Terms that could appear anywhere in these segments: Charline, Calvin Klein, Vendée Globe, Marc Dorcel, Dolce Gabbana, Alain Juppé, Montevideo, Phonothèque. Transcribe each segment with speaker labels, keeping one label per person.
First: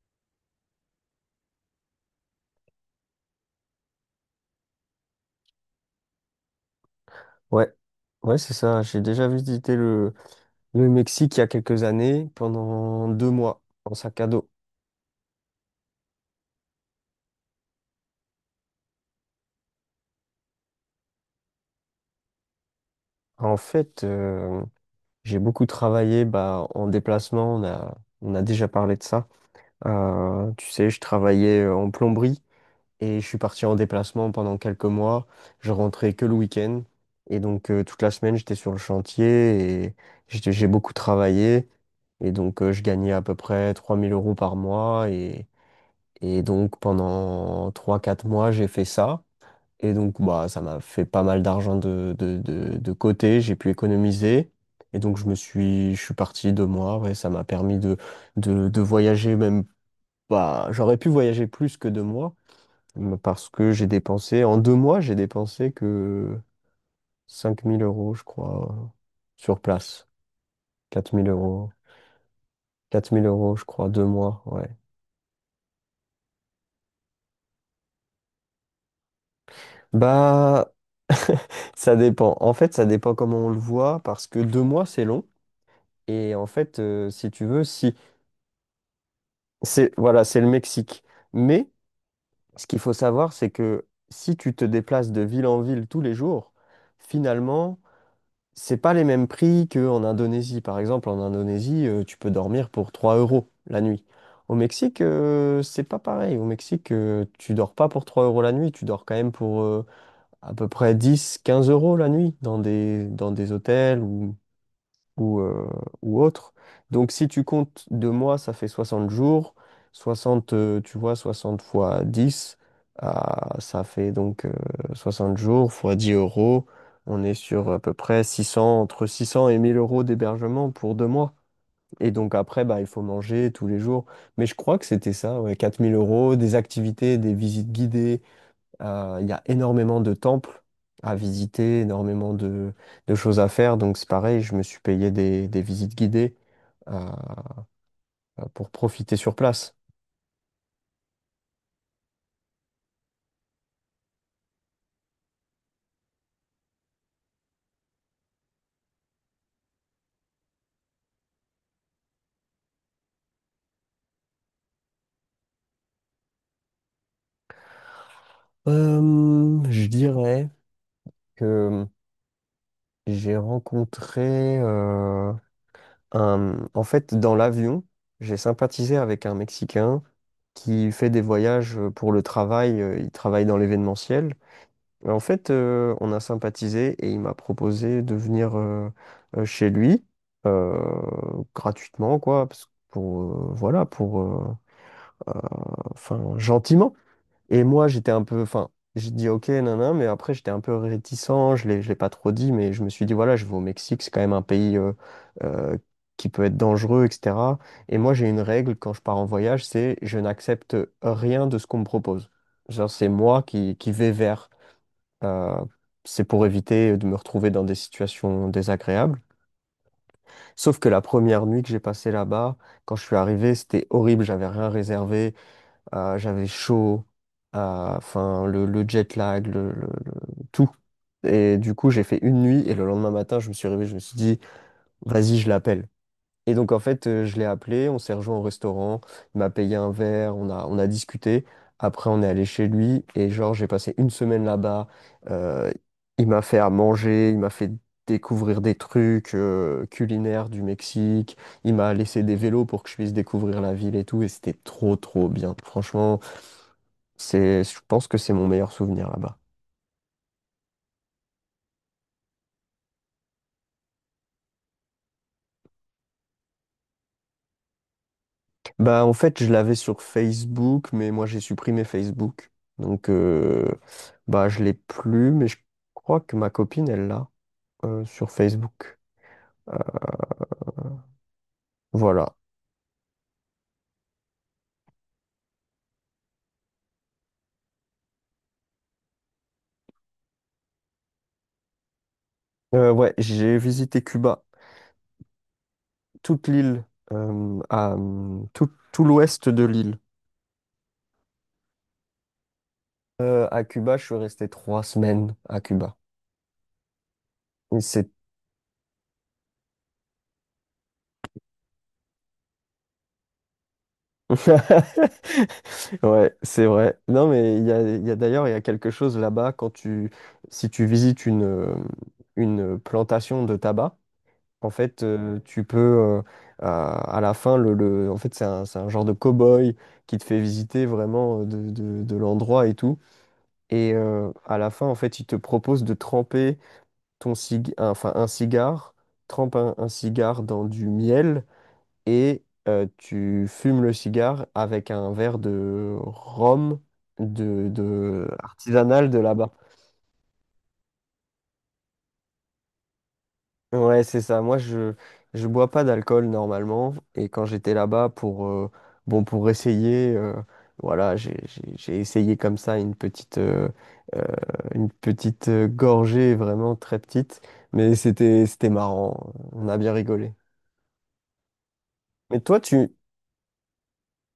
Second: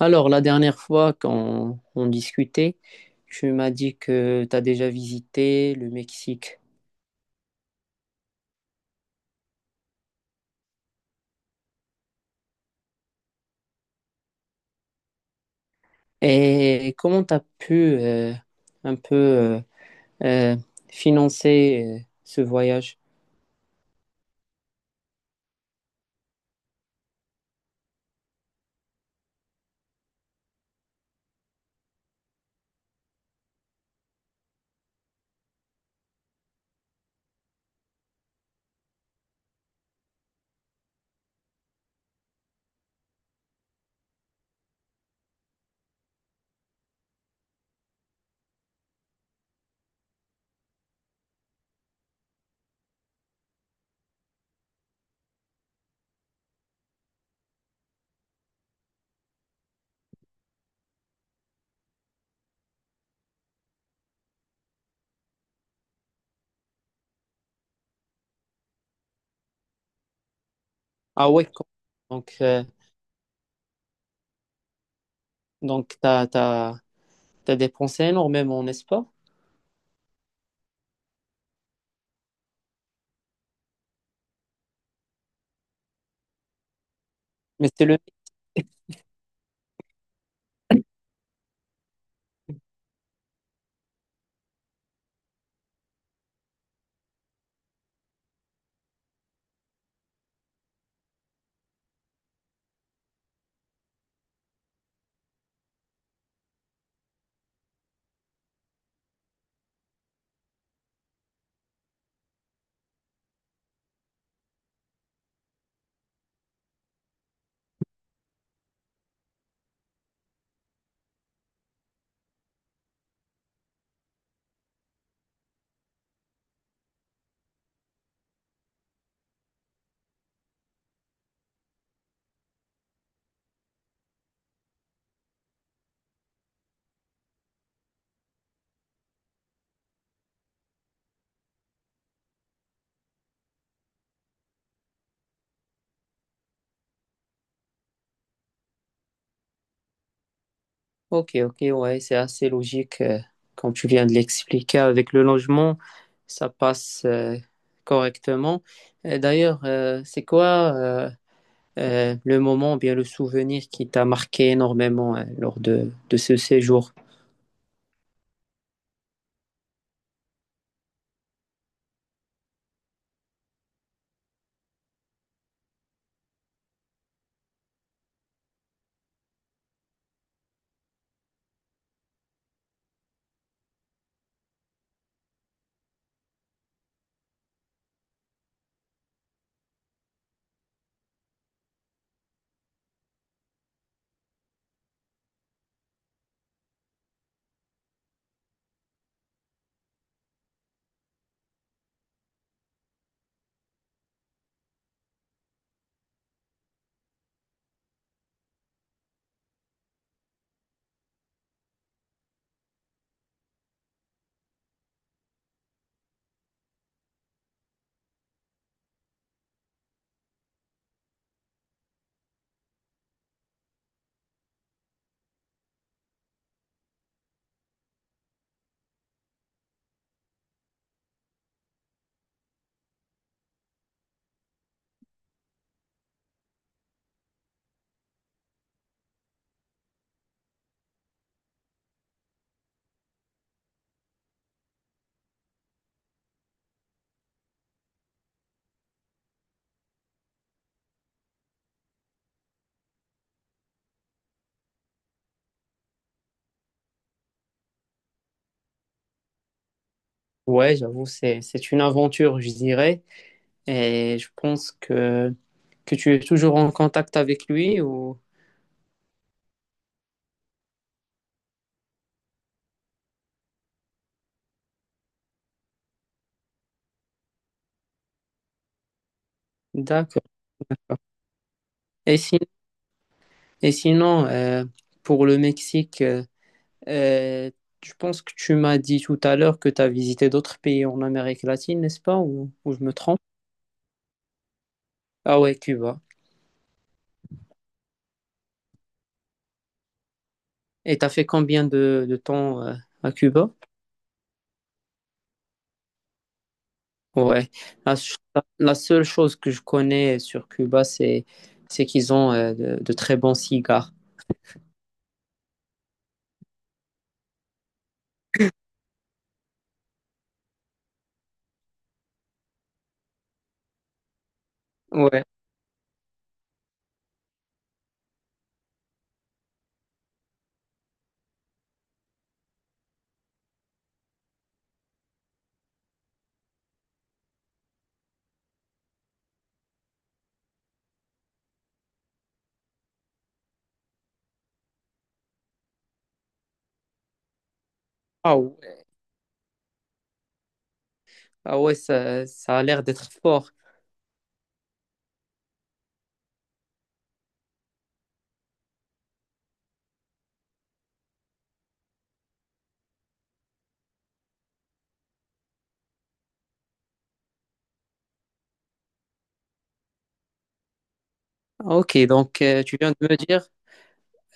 Speaker 1: Alors, la dernière fois quand on discutait, tu m'as dit que tu as déjà visité le Mexique.
Speaker 2: Ouais, ouais, c'est ça. J'ai déjà visité le Mexique il y a quelques années pendant deux mois en sac à dos.
Speaker 1: Et comment tu as pu euh, un peu euh, financer ce voyage?
Speaker 2: En fait, j'ai beaucoup travaillé bah, en déplacement. On a déjà parlé de ça. Tu sais, je travaillais en plomberie et je suis parti en déplacement pendant quelques mois. Je rentrais que le week-end et donc toute la semaine j'étais sur le chantier et j'ai beaucoup travaillé. Et donc, je gagnais à peu près 3000 euros par mois. Et donc pendant trois quatre mois, j'ai fait ça. Et donc bah, ça m'a fait pas mal d'argent de côté, j'ai pu économiser. Et donc je suis parti deux mois, ouais, ça m'a permis de voyager même pas. J'aurais pu voyager plus que deux mois, mais parce que en deux mois, j'ai dépensé que 5000 euros, je crois, sur place. quatre mille
Speaker 1: Ah ouais,
Speaker 2: euros.
Speaker 1: donc, euh,
Speaker 2: Quatre mille euros, je crois, deux mois, ouais.
Speaker 1: donc tu as dépensé énormément, n'est-ce pas?
Speaker 2: Bah, ça dépend. En fait, ça dépend comment on le voit, parce que deux mois, c'est long. Et en fait, si tu veux,
Speaker 1: Mais c'est
Speaker 2: si
Speaker 1: le...
Speaker 2: c'est voilà, c'est le Mexique. Mais ce qu'il faut savoir, c'est que si tu te déplaces de ville en ville tous les jours, finalement, c'est pas les mêmes prix qu'en Indonésie. Par exemple, en Indonésie, tu peux dormir pour 3 euros la nuit. Au Mexique, c'est pas pareil. Au Mexique, tu dors pas pour 3 euros la nuit, tu dors quand même pour à peu près 10, 15 euros la nuit dans des hôtels ou ou, euh, ou autre. Donc si tu comptes deux mois, ça fait 60 jours. Soixante tu vois, 60 fois 10 ah, ça fait donc 60 jours fois 10 euros. On est sur à peu près 600, entre 600 et 1000 euros d'hébergement pour deux mois. Et donc après, bah, il faut manger tous les jours. Mais je crois que c'était ça, ouais, 4000 euros, des activités, des visites guidées, il y a énormément de temples à visiter, énormément de choses à faire. Donc c'est pareil, je me suis payé des visites guidées euh, pour profiter sur place.
Speaker 1: Ok, ok, ouais, c'est assez logique. Quand tu viens de l'expliquer avec le logement, ça passe correctement. Et d'ailleurs, c'est quoi... le moment ou bien le souvenir qui t'a marqué énormément, hein, lors de ce séjour?
Speaker 2: Je dirais que j'ai rencontré En fait, dans l'avion, j'ai sympathisé avec un Mexicain qui fait des voyages pour le travail. Il travaille dans l'événementiel. Mais en fait, on a sympathisé et il m'a proposé de venir chez lui euh, gratuitement, quoi, parce que pour, voilà, pour, euh, enfin, gentiment. Et moi, j'étais un peu, enfin, j'ai dit ok, nanan, mais après, j'étais un peu réticent, je l'ai pas trop dit, mais je me suis dit, voilà, je vais au Mexique, c'est quand même un pays euh, qui peut être dangereux, etc. Et moi, j'ai une règle quand je pars en voyage, c'est je n'accepte rien de ce qu'on me propose. Genre, c'est moi qui vais vers. Euh, c'est pour éviter de me retrouver dans des situations désagréables. Sauf que la première nuit que j'ai passée là-bas, quand je suis arrivé, c'était horrible. J'avais rien réservé. J'avais chaud. Enfin, le jet lag, tout. Et du coup, j'ai fait une nuit et le lendemain matin, je me suis réveillé. Je me suis dit, vas-y, je l'appelle. Et donc, en fait, je l'ai appelé, on s'est rejoint au restaurant, il m'a payé un verre, on a discuté. Après, on est allé chez lui et genre, j'ai passé une semaine là-bas. Euh, il m'a fait à manger, il m'a fait découvrir des trucs culinaires du Mexique, il m'a laissé des vélos pour que je puisse découvrir la ville et tout. Et c'était trop, trop bien. Franchement, c'est, je pense que c'est mon meilleur souvenir là-bas.
Speaker 1: Ouais, j'avoue, c'est une aventure, je dirais. Et je pense que tu es toujours en contact avec lui ou...
Speaker 2: Bah, en fait, je l'avais sur Facebook, mais moi, j'ai supprimé Facebook. Donc, bah, je l'ai plus, mais je crois que ma copine, elle l'a sur Facebook.
Speaker 1: D'accord. Et,
Speaker 2: Voilà.
Speaker 1: si- et sinon, pour le Mexique, euh, je pense que tu m'as dit tout à l'heure que tu as visité d'autres pays en Amérique latine, n'est-ce pas? Ou je me
Speaker 2: Ouais,
Speaker 1: trompe?
Speaker 2: j'ai visité Cuba,
Speaker 1: Ah ouais, Cuba.
Speaker 2: toute l'île, tout, tout l'ouest de l'île.
Speaker 1: Et tu as fait combien de temps, à Cuba?
Speaker 2: À Cuba, je suis resté 3 semaines à Cuba.
Speaker 1: Ouais,
Speaker 2: Et
Speaker 1: la,
Speaker 2: c'est
Speaker 1: ch- la seule chose que je connais sur Cuba, c'est qu'ils ont de très bons cigares.
Speaker 2: ouais, c'est vrai. Non, mais il y a d'ailleurs, il y a quelque chose là-bas quand tu, si tu visites une plantation de tabac, en fait,
Speaker 1: Ouais.
Speaker 2: à la fin, en fait, c'est un genre de cow-boy qui te fait visiter vraiment de l'endroit et tout. Et à la fin, en fait, il te propose de tremper enfin, un cigare, trempe un cigare dans du miel et tu fumes le cigare avec un verre de rhum de
Speaker 1: Ah ouais,
Speaker 2: artisanal de là-bas.
Speaker 1: ah ouais, ça a l'air d'être fort.
Speaker 2: Ouais, c'est ça. Moi, je bois pas d'alcool normalement et quand j'étais là-bas pour bon pour essayer voilà, j'ai essayé comme ça euh, une petite gorgée vraiment très petite, mais c'était marrant. On a bien rigolé.
Speaker 1: Ah, ok,
Speaker 2: Mais
Speaker 1: donc
Speaker 2: toi,
Speaker 1: tu
Speaker 2: tu
Speaker 1: viens de me dire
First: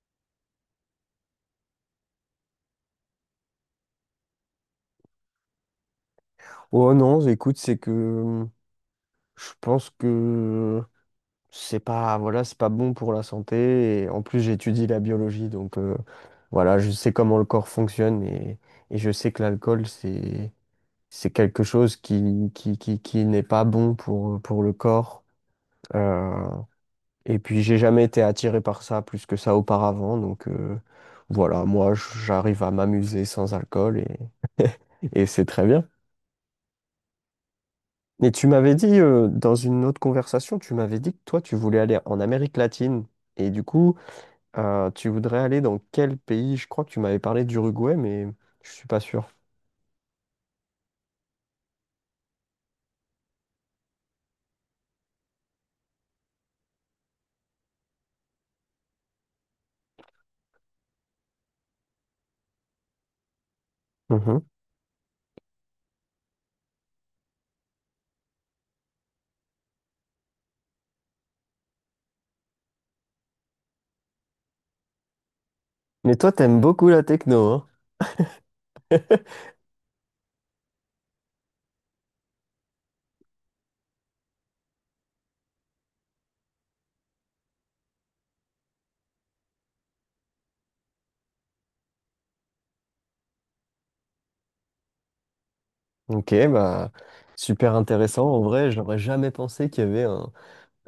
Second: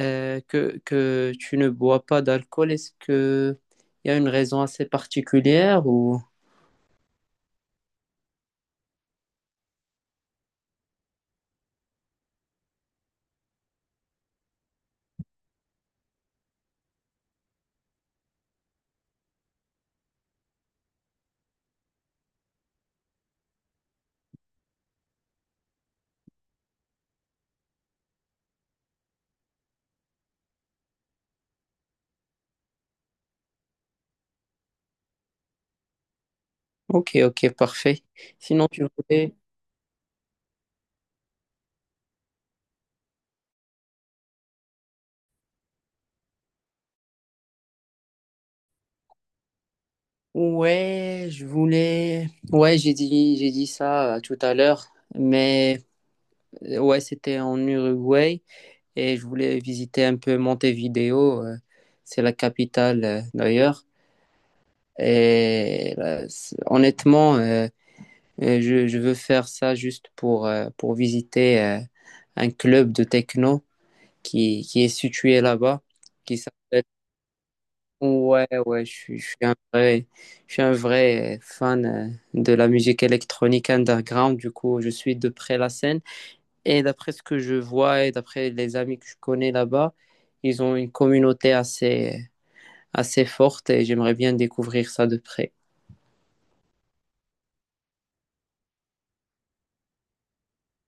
Speaker 1: que tu ne bois pas d'alcool. Est-ce que il y a une raison assez particulière ou...
Speaker 2: Oh non, écoute, c'est que je pense que c'est pas, voilà, c'est pas bon pour la santé. Et en plus, j'étudie la biologie, donc voilà, je sais comment le corps fonctionne et je sais que l'alcool, c'est quelque chose qui n'est pas bon pour le corps. Euh, et puis, j'ai jamais été attiré par ça plus que ça auparavant, donc voilà, moi, j'arrive à m'amuser sans alcool et c'est très bien.
Speaker 1: Ok, ok, parfait.
Speaker 2: Et tu
Speaker 1: Sinon,
Speaker 2: m'avais
Speaker 1: tu
Speaker 2: dit,
Speaker 1: voulais...
Speaker 2: dans une autre conversation, tu m'avais dit que toi, tu voulais aller en Amérique latine. Et du coup, tu voudrais aller dans quel pays? Je crois que tu m'avais parlé d'Uruguay, mais je suis pas sûr.
Speaker 1: Ouais, je voulais... Ouais, j'ai dit ça tout à l'heure, mais ouais, c'était en Uruguay. Et je voulais visiter un peu Montevideo. C'est la capitale d'ailleurs.
Speaker 2: Mhm.
Speaker 1: Et là, honnêtement, je veux faire ça juste pour visiter un club de techno qui est situé là-bas,
Speaker 2: Mais toi,
Speaker 1: qui
Speaker 2: t'aimes
Speaker 1: s'appelle...
Speaker 2: beaucoup la techno, hein?
Speaker 1: Ouais, ouais, je suis un vrai, je suis un vrai fan de la musique électronique underground. Du coup, je suis de près la scène. Et d'après ce que je vois et d'après les amis que je connais là-bas, ils ont une communauté assez, assez forte et j'aimerais bien découvrir ça de près.
Speaker 2: Ok, bah super intéressant. En vrai, j'aurais jamais pensé qu'il y avait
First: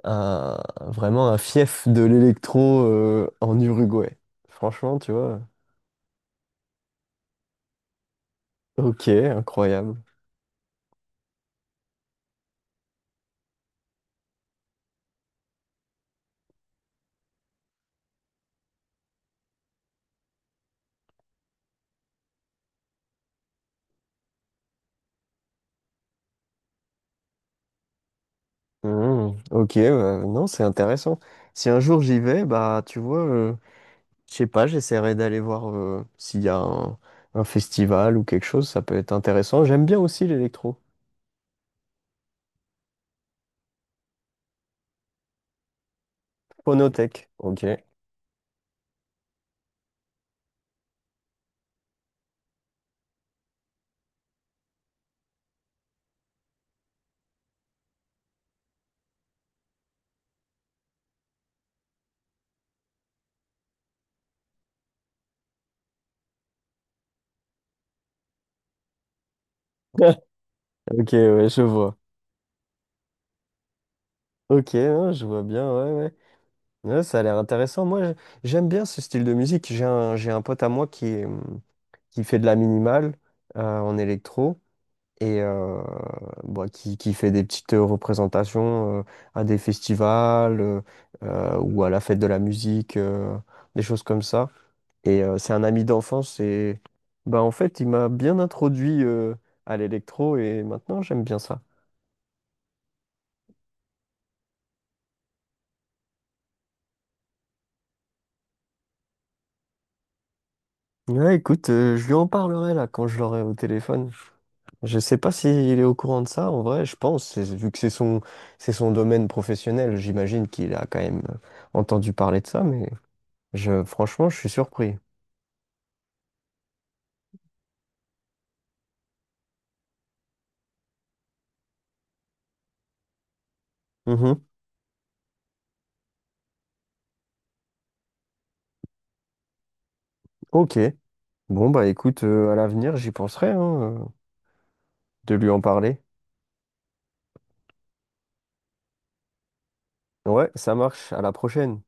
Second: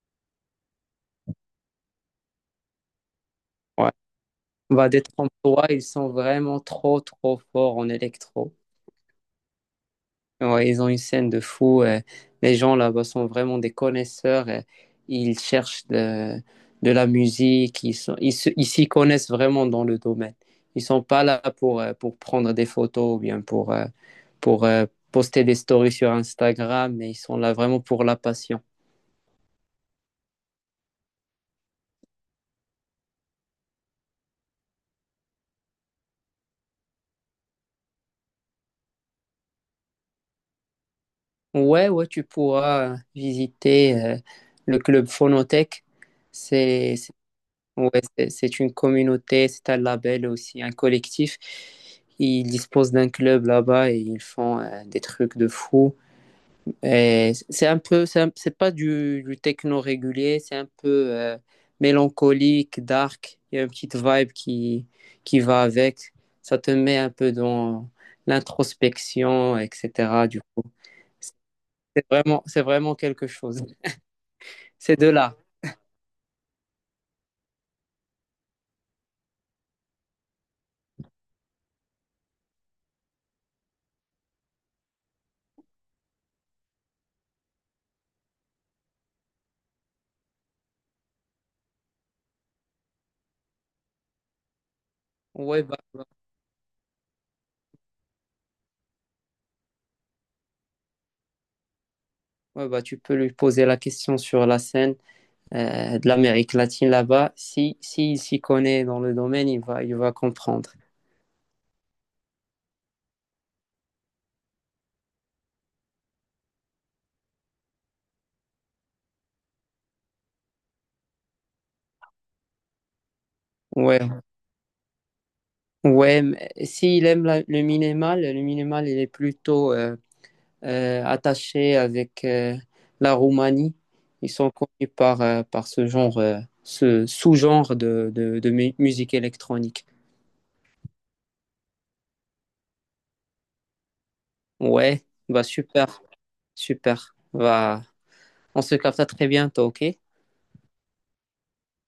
Speaker 2: un- vraiment un fief de l'électro en
Speaker 1: Ouais.
Speaker 2: Uruguay.
Speaker 1: Bah,
Speaker 2: Franchement, tu
Speaker 1: d'être en
Speaker 2: vois.
Speaker 1: toi, ils sont vraiment trop, trop forts en électro.
Speaker 2: Ok, incroyable.
Speaker 1: Ouais, ils ont une scène de fou. Les gens là-bas sont vraiment des connaisseurs. Ils cherchent de la musique. Ils sont, ils s'y connaissent vraiment dans le domaine. Ils sont pas là pour prendre des photos ou bien pour, pour euh, poster des stories sur Instagram, mais ils sont là vraiment pour la passion.
Speaker 2: Mhm. Ok, bah, non, c'est intéressant. Si un jour j'y vais, bah tu vois. Je sais pas, j'essaierai d'aller voir s'il y a un festival ou quelque chose, ça peut être intéressant. J'aime bien aussi l'électro.
Speaker 1: Ouais, ouais, tu pourras visiter le club Phonothèque. C'est,
Speaker 2: Phonothèque. Ok.
Speaker 1: ouais, c'est une communauté, c'est un label aussi, un collectif. Ils disposent d'un club là-bas et ils font des trucs de fou. Et c'est un peu, c'est pas du techno régulier, c'est un peu euh, mélancolique, dark. Il y a une petite vibe qui va avec. Ça te met un peu dans l'introspection, etc. Du coup,
Speaker 2: Ok, ouais, je vois.
Speaker 1: c'est vraiment quelque chose.
Speaker 2: Ok,
Speaker 1: C'est de
Speaker 2: hein, je
Speaker 1: là.
Speaker 2: vois bien, ouais, ouais. Ouais, ça a l'air intéressant. J'aime bien ce style de musique. J'ai un pote à moi qui fait de la minimale en électro. Et bah, qui fait des petites représentations à des festivals ou à la fête de la musique, des choses comme ça. Et c'est
Speaker 1: Ouais,
Speaker 2: un
Speaker 1: bah,
Speaker 2: ami d'enfance et bah, en fait, il m'a bien introduit à l'électro et maintenant j'aime bien ça.
Speaker 1: ouais, bah, tu peux lui poser la question sur la scène. De l'Amérique latine là-bas. Si, s'il s'y connaît dans le domaine, il va comprendre.
Speaker 2: Ouais, écoute, je lui en parlerai là quand je l'aurai au téléphone. Je sais pas s'il est au courant de ça, en vrai, je pense, vu que c'est son domaine professionnel, j'imagine qu'il a quand même entendu parler de ça, mais je,
Speaker 1: Ouais,
Speaker 2: franchement, je suis surpris.
Speaker 1: ouais. Mais s'il aime le minimal, il est plutôt attaché avec la Roumanie. Ils
Speaker 2: Mhm.
Speaker 1: sont connus par, par ce genre, ce sous-genre de musique électronique.
Speaker 2: Ok. Bon, bah écoute, à l'avenir, j'y penserai, hein,
Speaker 1: Ouais,
Speaker 2: de
Speaker 1: bah
Speaker 2: lui en parler.
Speaker 1: super, super. Bah, on se capte à très bientôt, ok?
Speaker 2: Ouais, ça marche. À la prochaine.